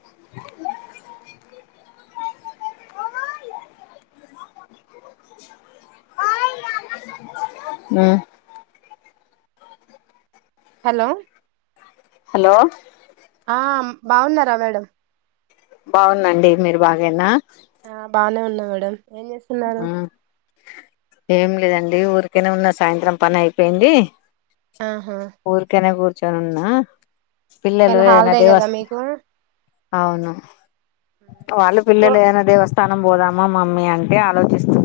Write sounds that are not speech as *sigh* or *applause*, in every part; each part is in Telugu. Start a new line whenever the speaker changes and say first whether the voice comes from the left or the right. left: *unintelligible* ఉ
right: హలో
left: హలో
right: ఆ బాగున్నారా మేడం
left: బాగునండి మీరు బాగేనా
right: ఆ బానే ఉన్నా మేడమ్ ఏం చేస్తున్నారు
left: ఏం లేదండి ఊరికనే ఉన్న సాయంత్రం పని అయిపోయింది
right: ఆహా
left: ఉరికనే కు కూర్చున్న పిల్లలు
right: ఇవాళ
left: ఏదైనా
right: హాలిడే కదా
left: దేవస్
right: మీకు
left: అవును వాళ్ళు
right: రో
left: పిల్లలు ఏదైనా దేవస్థ తనం పోదామా మామ్మ అంటి అ ఆలోచిస్తుంది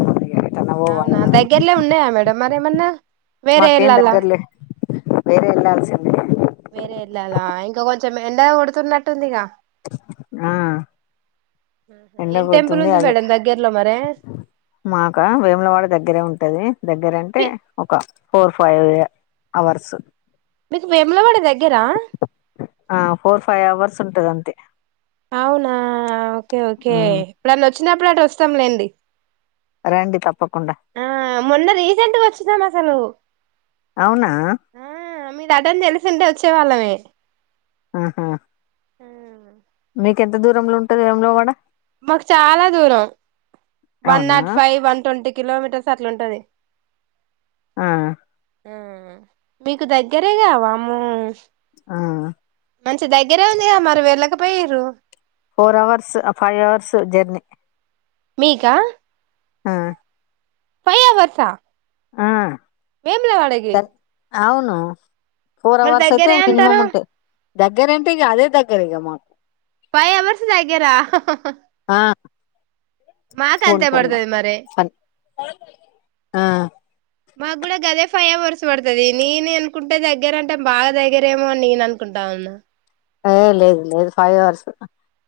right: అవునా దగ్గర్లే ఉన్నాయా మేడ అ మరిమన్నా
left: మాకేన్ దగ్గర్లే వేరే ఎలా చెంద
right: వేరే ఇల్లాాల ఇంకా కొంచెం ఎండ కొడుతున్నట్టుందిక
left: ఆ
right: ఆహా
left: ఎండ
right: ఏం టెంపుల్
left: కొడుతుంది
right: ఉంది
left: అదే
right: మేడం దగ్గరలో మరే
left: మాక వేములవాడ దగ్గరే ఉంటది దగ్గరంటే
right: మీ
left: ఒక ఫోర్ ఫైవ్ అవర్స్
right: మీకు విములవాడ దగ్గరా
left: ఉంటదంత
right: అవునా ఓకే ఓకే
left: మ్మ్
right: ఇప్పుడు వచ్చినప్పుడు అటు వస్తాంలేండి
left: రండి ప
right: ఆ మొన్న రీసెంట్గా వచ్చినాం అసలు
left: అవునా
right: ఆ మీది అద తెలుసు ఉంట వచ్చే వళ్ళమే
left: ఆహా
right: ఆ
left: మీకెంత దూరంలో ఉంటంది ఏ వాడ
right: మాకు చాలా దూరం వన్
left: అవునా
right: నాట్ ఫైవ్ వన్ట్వంటీ కిలోమీటర్స్ అట్లాంటది
left: ఆ
right: ఆ మీకు దగ్గరే కావాము
left: ఆ
right: మంచి దగ్గరే ఉంది మరువేళ్ళక పోయి ర
left: four hours five hours journey
right: మీకా
left: ఆ
right: ఫైవ్ అవర్సా
left: ఆ
right: వేమిల వాడకి
left: దగ్ అవును ఫోర్ అవర్స్ అయితే
right: అంటారు
left: మినిమమ్ ఉంటాయి దగ్గర అంటే ఇ అదే దగ్గర ఇగ మాకు
right: పై ఎమరిస్ జయిగ రా
left: ఆ
right: మాత
left: పోను
right: అంతే
left: పోను మా
right: బడుదది మరి
left: పని ఆ
right: మాకు కూడా గదే ఫైవ్ అవర్స్ పడుతుది నేను అనుకుంటే దగ్గర అంటే బాగా దగ్గరేమో అని నేను అనుకుంటా ఉను
left: ఏ లేదు లేదు ఫైవ్ అవర్స్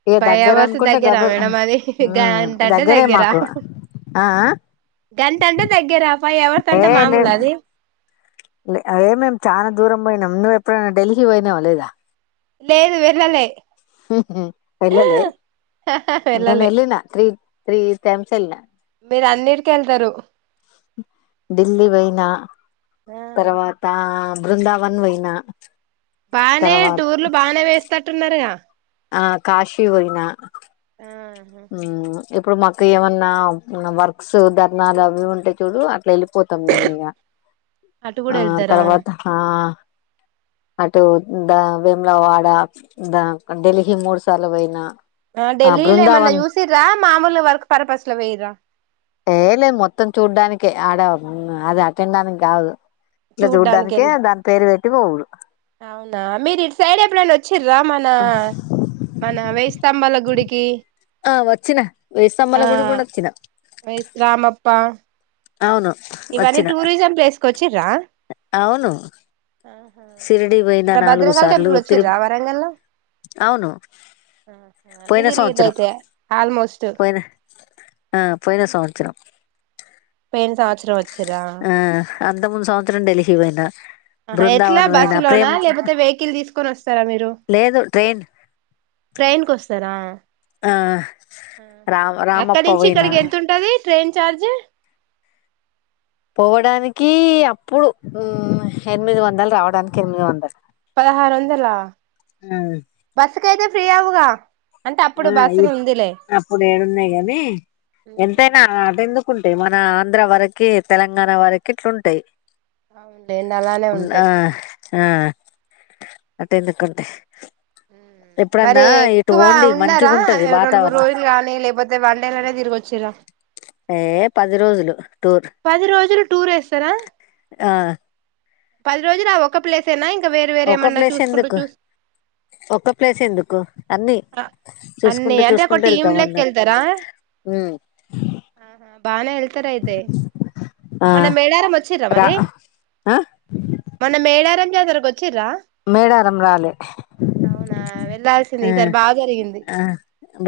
left: ఇక
right: ఫైవ్
left: దగ్గర
right: అవర్స్
left: అనుకుంటే
right: దగ్గరా
left: గబ
right: మేడ
left: ఉమ్
right: అది గంట అంటే
left: దగ్గరే
right: దగ్గరా
left: మాకు ఆ ఆ
right: గంట అంటే దగ్గరా ఫైవ్ అవర్స్ అంటే మామూలు అది
left: అ మేం చాలా దూరం పోయినాం నువ్్వ ఎప్పుడైనా ఢిల్లీ పోయినావ లేదా
right: లేదు వెళ్ళలే
left: వెళ్ళలే నేను
right: వెళ్ళలే
left: వెళ్ళిన త్రీ త్రీ టైమ్స్ వెళ్ళిన
right: మీరు అన్ని కిళ్తారు
left: ఢిల్లీ పోయిైన తర్వాత బృందావన్ వైనా
right: బాగానే టూర్లు బాగానే వేస్త తట్న్నార
left: ఆ కాశీ వయినా
right: ఆహా
left: ఇప్పుడు మాకు ఏమన్నా వర్క్స్ ధర్నాలు అవి ఉంటే చూడు అట్లా వెళ్ళి పోతాం నేను మీగ
right: అటు కూడా
left: ఆ
right: వెళ్తారా
left: తర్వాత అటు ద వేములా వాడ ద ఢిల్లీ మూడు సార్లు పోయినా
right: ఆ ఢల్లీల్ మొన్న యూసరా మాముూలు వర్ పర్పస్ లో వెయ
left: ఏ లేదు మొత్తం చూడ్డానినికి ఆడ అది అటెండడానికి కాదు ఇట్లా చూడ్డానికి దాని పేరు పెట్టి అటిరు
right: అవునా మీరు ఇటు సైడ్ ఎప్పుడైనా వచ్చి మన మన వే సంమ్మల గుడికి
left: ఆ వచ్చినా వేస్తంమల
right: ఆ
left: గుడి కూడా వచ్చినా
right: రామప్ప ఇవన్నీ టూరిజం ప్లేస్కి వచ్చి్రా
left: సిరిడి పోయిన నాలుగు సార్లు తిరి
right: వచ్చిర్రా వరంగల్ లో
left: అవును
right: అన్ని
left: పోయిన
right: తిరిగిండ్రు
left: సంవత్సరం
right: అయితే ఆల్మోస్ట్
left: పోయిన ఆ పోయిన సంవత్సరం
right: పను సా ఆచరం వచ్చరా
left: ఆ అంత ముూందు సంవత్సరం ఢిల్లీ పోయిన
right: హా ఎట్లా బస్సు లోనా లేకపోతే వెహికల్ తీసుకొని వస్తారా మీరు
left: లేదు ట్రైన్
right: ట్రైన్ కు వస్తారా
left: ఆ రామ్
right: అక్కడి
left: రామప్ప
right: నుంచి
left: పోయినా
right: ఇక్కడికి ఎంత ఉంటది ట్రైన్ చార్జ
left: పోవడానికి అప్పుడు ఎనిమిది వందలు రావడానికి ఎనిమిది వందలు
right: పదరువందలా
left: ఆ
right: బసు కతే ఫ్రీ ఆవుగా
left: ఆ ఇ అప్పుడు ఏడున్నాయి గని ఎంతైనా ఆట ఎందుకు ఉంటాయి మన ఆంధ్ర వరకి తెలంగాణ వరకి ఇట్లుంటాయి
right: అవులేండి అలానే
left: ఉన్-
right: ఉంటాయి
left: ఆ ఆ అట్టేందుకుంటే
right: మరి ఎక్కువ ఉన్నారా
left: మంచిగుంటది
right: రెండు మూడు
left: వాతావరణం
right: రోజులు గానీ లేకపోతే వన్డేలునే తిరిగిచ్చారా
left: ఏ పది రోజులు టూర్
right: పది రోజులు టూర్ వేస్తారా
left: ఆ
right: పది రోజులు ఒ ఒక ప్లేస్ ఏనాం
left: ఒక ప్లేస్ ఎందుకు ఒక ప్లేస్ ఎందుకు అన్ని
right: అన్ని
left: చూసుకుంటూ
right: అంటే ఒక
left: చూసుకుంటూ
right: టీమ్
left: వెళ్తాం
right: లెక్క
left: అన్నాడు
right: వెళ్తారా మన మేళారం వచ్చరమారి
left: ఆ
right: మన మే ఏళ్ళ రజారగ
left: మేడారం రాలే
right: అవునా వెళ్లాల్సింది
left: ఆ
right: ఈసారి బాగా జరిగింది
left: ఆ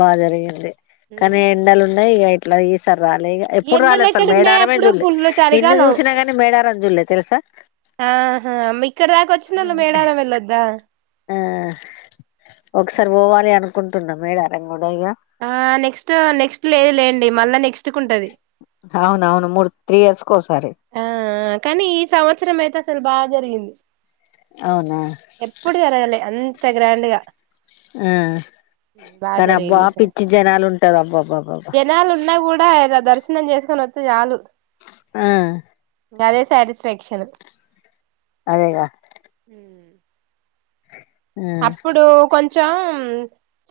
left: బాగా జరిగింది కానీ
right: ఉమ్.
left: ఎండాలు ఉన్నాయి ఇక ఇట్లా ఈసారి రాలే ఇక ఎప్పుడు
right: ఎండలు
left: రాలేదు అసలు
right: ఎక్కడ ఉన్నాయ
left: మేడారమే
right: అప్పుడు
left: చూడలే
right: ఫుల్లు
left: ఇన్ని
right: చలికాలం
left: చూసినా కానీ మేడారం చూడలే తెలుసా
right: ఆహా ఇక్కడ దాకా వచ్చినళ్ళు మేడారం వెళ్ళొద్దా
left: ఆ ఒకసారి పోవాలి అనుకుంటున్నా మేడ రంగ
right: ఆ నెక్స్ట్ నెక్స్ట్ లేదు లేండి ళ్ల్ నెక్స్ట్ కుంటది
left: అవును మూడు త్రీ ఇయర్స్ కోసారి
right: ఆ కానీ ఈ సంవత్సరం అయితే అసలు బాగా జరిగింది
left: అవునా
right: ఎప్పుడు తరాలలే అంత అంతే గ్రాండ్ గా
left: ఆ
right: బాగా
left: కానీ అబ్బ
right: జరిగింది
left: ఆ
right: ఈసారి
left: పిచ్చి జనాలు ఉంటారు అబ్బా అబ్బా అబ్బాబ్బా
right: ఇద దర్శనం చేసుకొని వస్తే చాలు
left: ఆ
right: గదే సాటిస్ఫాక్షన్
left: అదేగా
right: మ్మ్
left: ఆ
right: అప్పుడు కొంచ్ కొంచం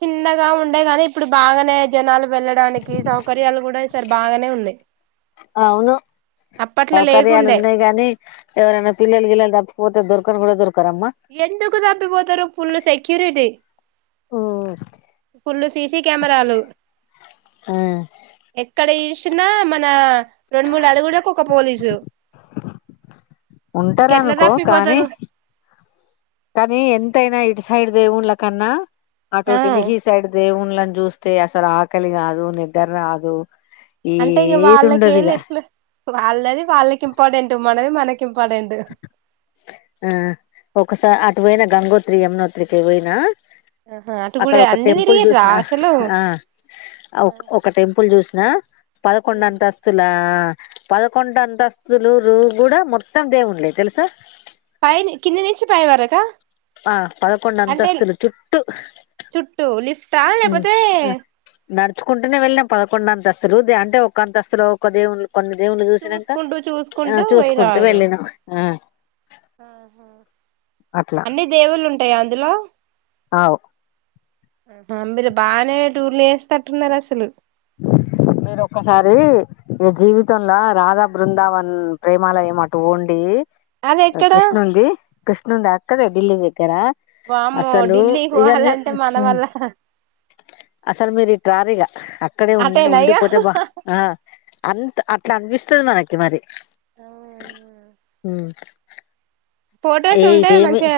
right: చిన్నగా ఉండేగాని ఇప్పుడు బాగానే జనాలు వెళ్ళడానికి సౌకర్యాలు కూడా ఈ సారి బాగానే ఉన్నాయి
left: అవును
right: అప్పట్ల
left: సౌకర్యాలు
right: లేకుండే
left: ఉన్నాయి గాని కను కూడా దొర్క్
right: ఎందుకు తప్పిపోతారు పుల్లు సెక్ క్యూరిటీ
left: ఓ
right: ఫుల్లు సిసి కెమెరాలు
left: ఆ
right: ఎక్కడ జుష్ షినా మన రెండు మూడు అడుగులకి ఒక పోలీసు ఇంకెట్లా
left: ఉంటారనుకో కానీ
right: తప్పిపోతారు
left: కానీ ఎంతయినా ఇట్ ఇస్ సైడ్ దవున్లకన్నా అటు
right: ఆ
left: డెల్లీహి సైడ్ దేవున్ వాలను చూస్తే అసలు ఆకలి కాదు నిద్ర రాదు
right: అంటే ఇక వాళ్ళకి ఏళ
left: ఏదుండదిగా
right: ఎట్లా వాళ్ళది వాళ్ళకి ఇంపార్టెంటు మనది మనకి ఇంపార్టెంట్
left: ఆ ఒకస అ నేను గంగోత్ర యమ్నోత్రికి పోయినా
right: ఆహా అటు
left: అక్కడ
right: కూడా
left: ఒక
right: అన్ని
left: టెంపుల్
right: తిరిగిర్రా
left: జుసినా
right: అసలు
left: ఆ ఒక టెంపుల్ జుసి ఆ పదకొండంతంతస్తులా పదకొండు అంతస్తులు రు కూడా మొ మోత్తం దేవున్లే తెలుసా
right: పైని కింది నుంచి పైవరకా
left: ఆ పదకొండ అంతస్తులు చుట్టూ
right: రా లేకపోతే
left: చుకుంటునే వెళ్ళాం పదకొండ్ అంతస్తులు దే అంటే ఒక అంతస్తులో ఒక దేవున్లు కొన్ని దేవున్లు చూసినంక
right: చూసుకుంటూ
left: ఆ
right: చూసుకుంటూ
left: చూసుకుంటు
right: పోయినాము
left: వెళ్ళినం ఆ
right: ఆహా
left: అట్లా
right: అన్ని దేవుల్లు ఉంటాయా అందులో
left: అవు
right: ఆ అంబర బాగానే టూర్లు చేసి తట్టున్నారు అసలు
left: మీరు ఒక్కసారి మీ జీవితంలో రాధా బృందావన్ ప్రేమలు ఏమటు ఉండి
right: అది ఎక్కడ
left: కృష్ణంది కృష్ణంద అక్కడ ఢల్ దగ్గరా
right: వామ్మో
left: అసలు
right: ఢిల్లీకి
left: ఇవన్నీ
right: పోవాలంటే మన వల్ల
left: అసలు మీరు ఈ టారీగా ఉ
right: అటేనా ఇగ
left: ఉండిపోతే బా అన్న అట్లా అనిపిస్తుంది మనకి మరి
right: ఆ
left: అఓ
right: ఫొటోస్ ఉంటాయి మంచిగా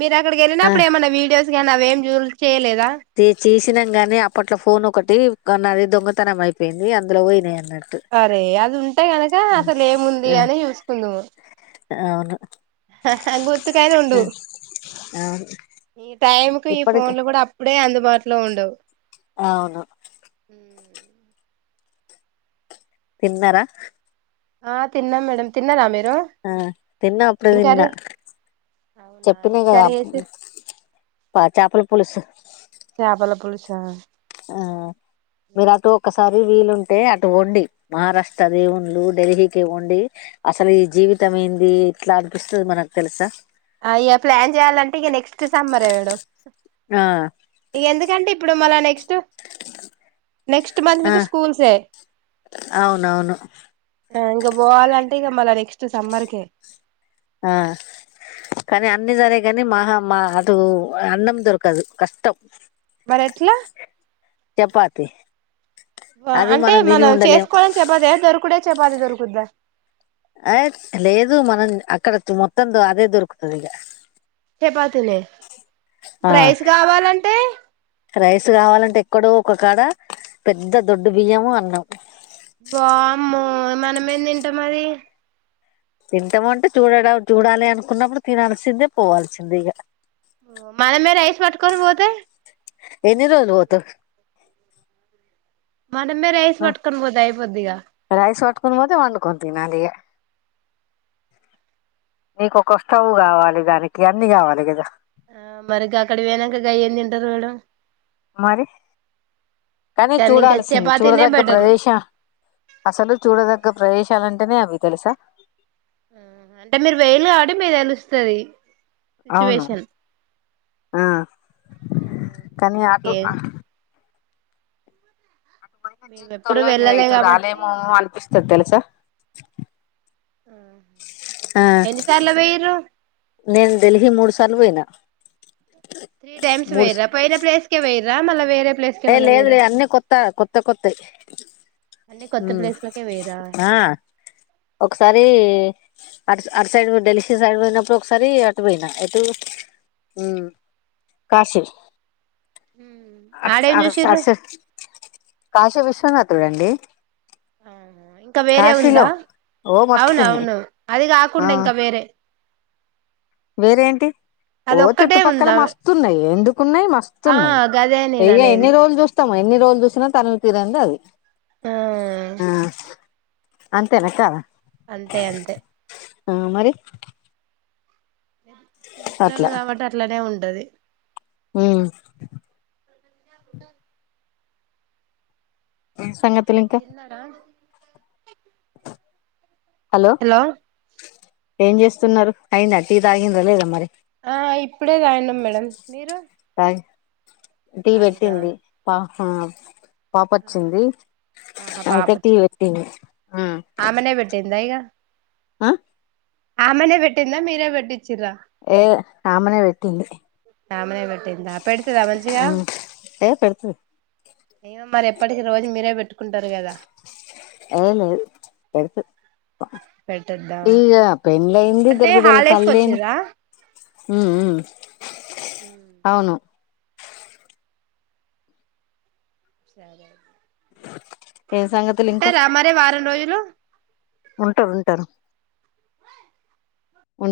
right: మీరు అక్కడ
left: ఆ
right: వెళ్ళినప్పుడు ఏమైన్నా వడియోస్ వేం జలు చేయలేదు
left: తె చ చిిన గాని అప్పట్లో ఫోన్ ఒకటి అన్నది దొంగతనం అయిపోయింది అందులో పోయినా
right: అరే అది ఉంటే కనుక అసలే ఏముంది అని చూసుకుందాము
left: అవును
right: గుర్తుకనే ఉంండవు
left: అవును
right: ఈ టైంకి ఈ
left: ఇప్పటికి
right: ఫోన్ లో కూడా అప్పుడే అందుబాటులో లో ఉండవు
left: అవును తిన్నారా
right: ఆ తిన్నాం మేడ తిన్ననుమెే
left: ఆ తిన్నా అప్పుడే తిన్నా
right: అవునా ఏం
left: చెప్పినాయి కదా
right: కర్రీ చేసిర్రు
left: చేపల పులుసు *inaudible*
right: చపాల పోలిస
left: ఆ మరాతో కసా అవి వీలుంటే అటు వండి మహారాష్ట్ర దేవుళ్లు ఢిల్హీకి వండి అసలు ఈ జీవితంైంది ఇట్లా అనిపిస్తుంది మనకు తెలుసా
right: అయ్యా ప్లాన్ చేయాలంటే ఇక నెక్స్ట్ సమ్మరే మేడం
left: ఆ
right: ఇక ఎందుకంటే ఇప్పుడు మళ నెక్స్ట్ అ నెక్స్ట్ మంత్
left: ఆ
right: నుంచి స్కూల్సే
left: అవునవును
right: ఇంకా పోవాలంటే మ నెక్స్ట్ సమర్క
left: ఆ కానీ అన్నిీ జరగేగాని మహా ఆ అది అన్నం దొరకదు కష్టం
right: భారత్లా
left: చపాతి
right: వా
left: అది
right: అంటే
left: తిని
right: మనం
left: ఉండలేం
right: చేసుకోవడం చెపాతిన దొరుకుడే చెప్ మాది దొరుకుద్దా
left: అయి లేదు మనం అక్కడ మొత్తం అదే దొరుకుతది ఇగ
right: చేపాతినే
left: ఆ
right: ప్రైస్ కావాలంటే
left: రైస్ కావాలంటే ఎక్కడో ఒక కాడ పెద్ద దొడ్డు బియ్యము అన్నం
right: వామ్మో మనమేం తింటం అది
left: తింటామంటే చూడడం చూడాలి అనుకున్నప్పుడు తినల్సిందే పోవాల్సిందే ఇగ
right: మనమే రైస్ పట్టుకొని పోతే
left: ఏన్ని రోజులు పోతవ్
right: మనమే రైస్ పట్టుకొని పోతే అయిపోద్దిగా
left: కొని పోతే వండుకొనితినాలిగా నీకొక వస్తువు కావాలి దానికి అన్ని కావాలి కదా
right: ఆ మరి గక్కడ పోయనాంక గయ్యేందు తింటారు మేడం
left: మరి కానీ
right: దాన్ని ఇంకా
left: చూడాల్సింది
right: చపాతీనే
left: చూడదగ్గ
right: బెటరు
left: ప్రదేశ అసలు చూడదగ్గ ప్రదేశ లంటేనే అవి తెలుసా
right: ఆ అంటే మీరు వోయిళ్ళు కాబట్టి మీక్ తెలుస్తది
left: అవును
right: సిచువేషన్
left: ఆ కానీ అటు
right: మనకేం
left: అ అటుపొయిన
right: మేము ఎప్పుడు
left: జీవితంలో ఇగ
right: వెళ్ళలే
left: ఇటు
right: కాబట్టి
left: రాలేమో అనిపిస్తది తెలుసా
right: ఆ
left: ఆ
right: ఎన్నిసార్ల పోయిర్రు
left: నేను ఢిల్లీ మూడు సార్లు పోయినా
right: త్రీ టైమ్స్
left: మూడు
right: వోయిర్రా పోయిన ప్లేస్ కె పోయిర్రా మళ వేరే ప్లేస్కి
left: ఏ
right: ఏమన్నా
left: లేదు
right: పోయిర్రా
left: లేదు అన్నీ కొత్త కొత్త కొత్త
right: అన్ని కొత్త
left: ఉమ్
right: ప్లేస్లకే పోయిర్రా
left: ఆ ఒకసారి అట్ అటు సైడ్ డెల్సి సైడ్ పోయినప్పుడు ఒకసారి అటు పోయినా ఎటు ఉమ్ కాశీ
right: మ్మ్
left: అ అడ అష కాశీ విశ్వనాథ చూడండి
right: ఆ ఇంకా వేరే ఉందా
left: ఓ మస్తున్నాయి
right: అవునవును అది
left: ఆ
right: కాకుండా ఇంకా వేరే
left: వేరేంటి ఓ
right: అదొక్కటే
left: చుట్టుపక్కల
right: ఉందా
left: మస్తున్నాయి ఎందుకున్నాయి
right: ఆ
left: మస్తున్నాయి
right: గదే నేను
left: ఇక
right: అనేది
left: ఎన్ని రోజులు చూస్తాం ఎన్ని రోజు చూసినా తనివి తీరంది అది
right: ఆ
left: అంతేనక్క
right: అంతే అంతే
left: ఆ మరి
right: సూచనలు కాబట్టి అట్లనే ఉం *inaudible*
left: హు ఏం సంగతి,
right: తిన్నడ
left: హలో ఏం చేస్తున్నారు అయింద అటి తాగిరా లేదా మరి,
right: ఆ ఇప్పుడే తాగినం మేడం మీరు,
left: చాయి టీ
right: తాగిర్రా
left: పెట్టింది పా అహ పాప వచ్చింది
right: ఆహా పాప
left: అయితే టీ
right: వచ్చి
left: పెట్టింది హు
right: ఆమెనే
left: ఆ
right: ఆ మనే పెటిదా మీరే పెటిరా,
left: ఏ అమేనే పెట్టింది,
right: ఆమెనే పెట్టిందా పెడితేదా మంచిగా
left: ఆ ఏ పెడుతది
right: ఏమో మరి, ఎప్పటికి రోజు మీరే పెట్టుకుంటారు కదా,
left: ఏ లేదు పెడుతది,
right: పెట్టొద్దా
left: ఈగ పెళ్లయింది
right: అంటే
left: ఇద్దరు బిడ్డల
right: హాలిడేస్ కి
left: తల్లయింది,
right: వచ్చిర్రా
left: ఉ ఊ
right: హ సరే
left: ఏం సంగతులు ఇంకా
right: ఉంటారా మరే వారం రోజులు,
left: ఉంటారు ఉంటారు, ఉం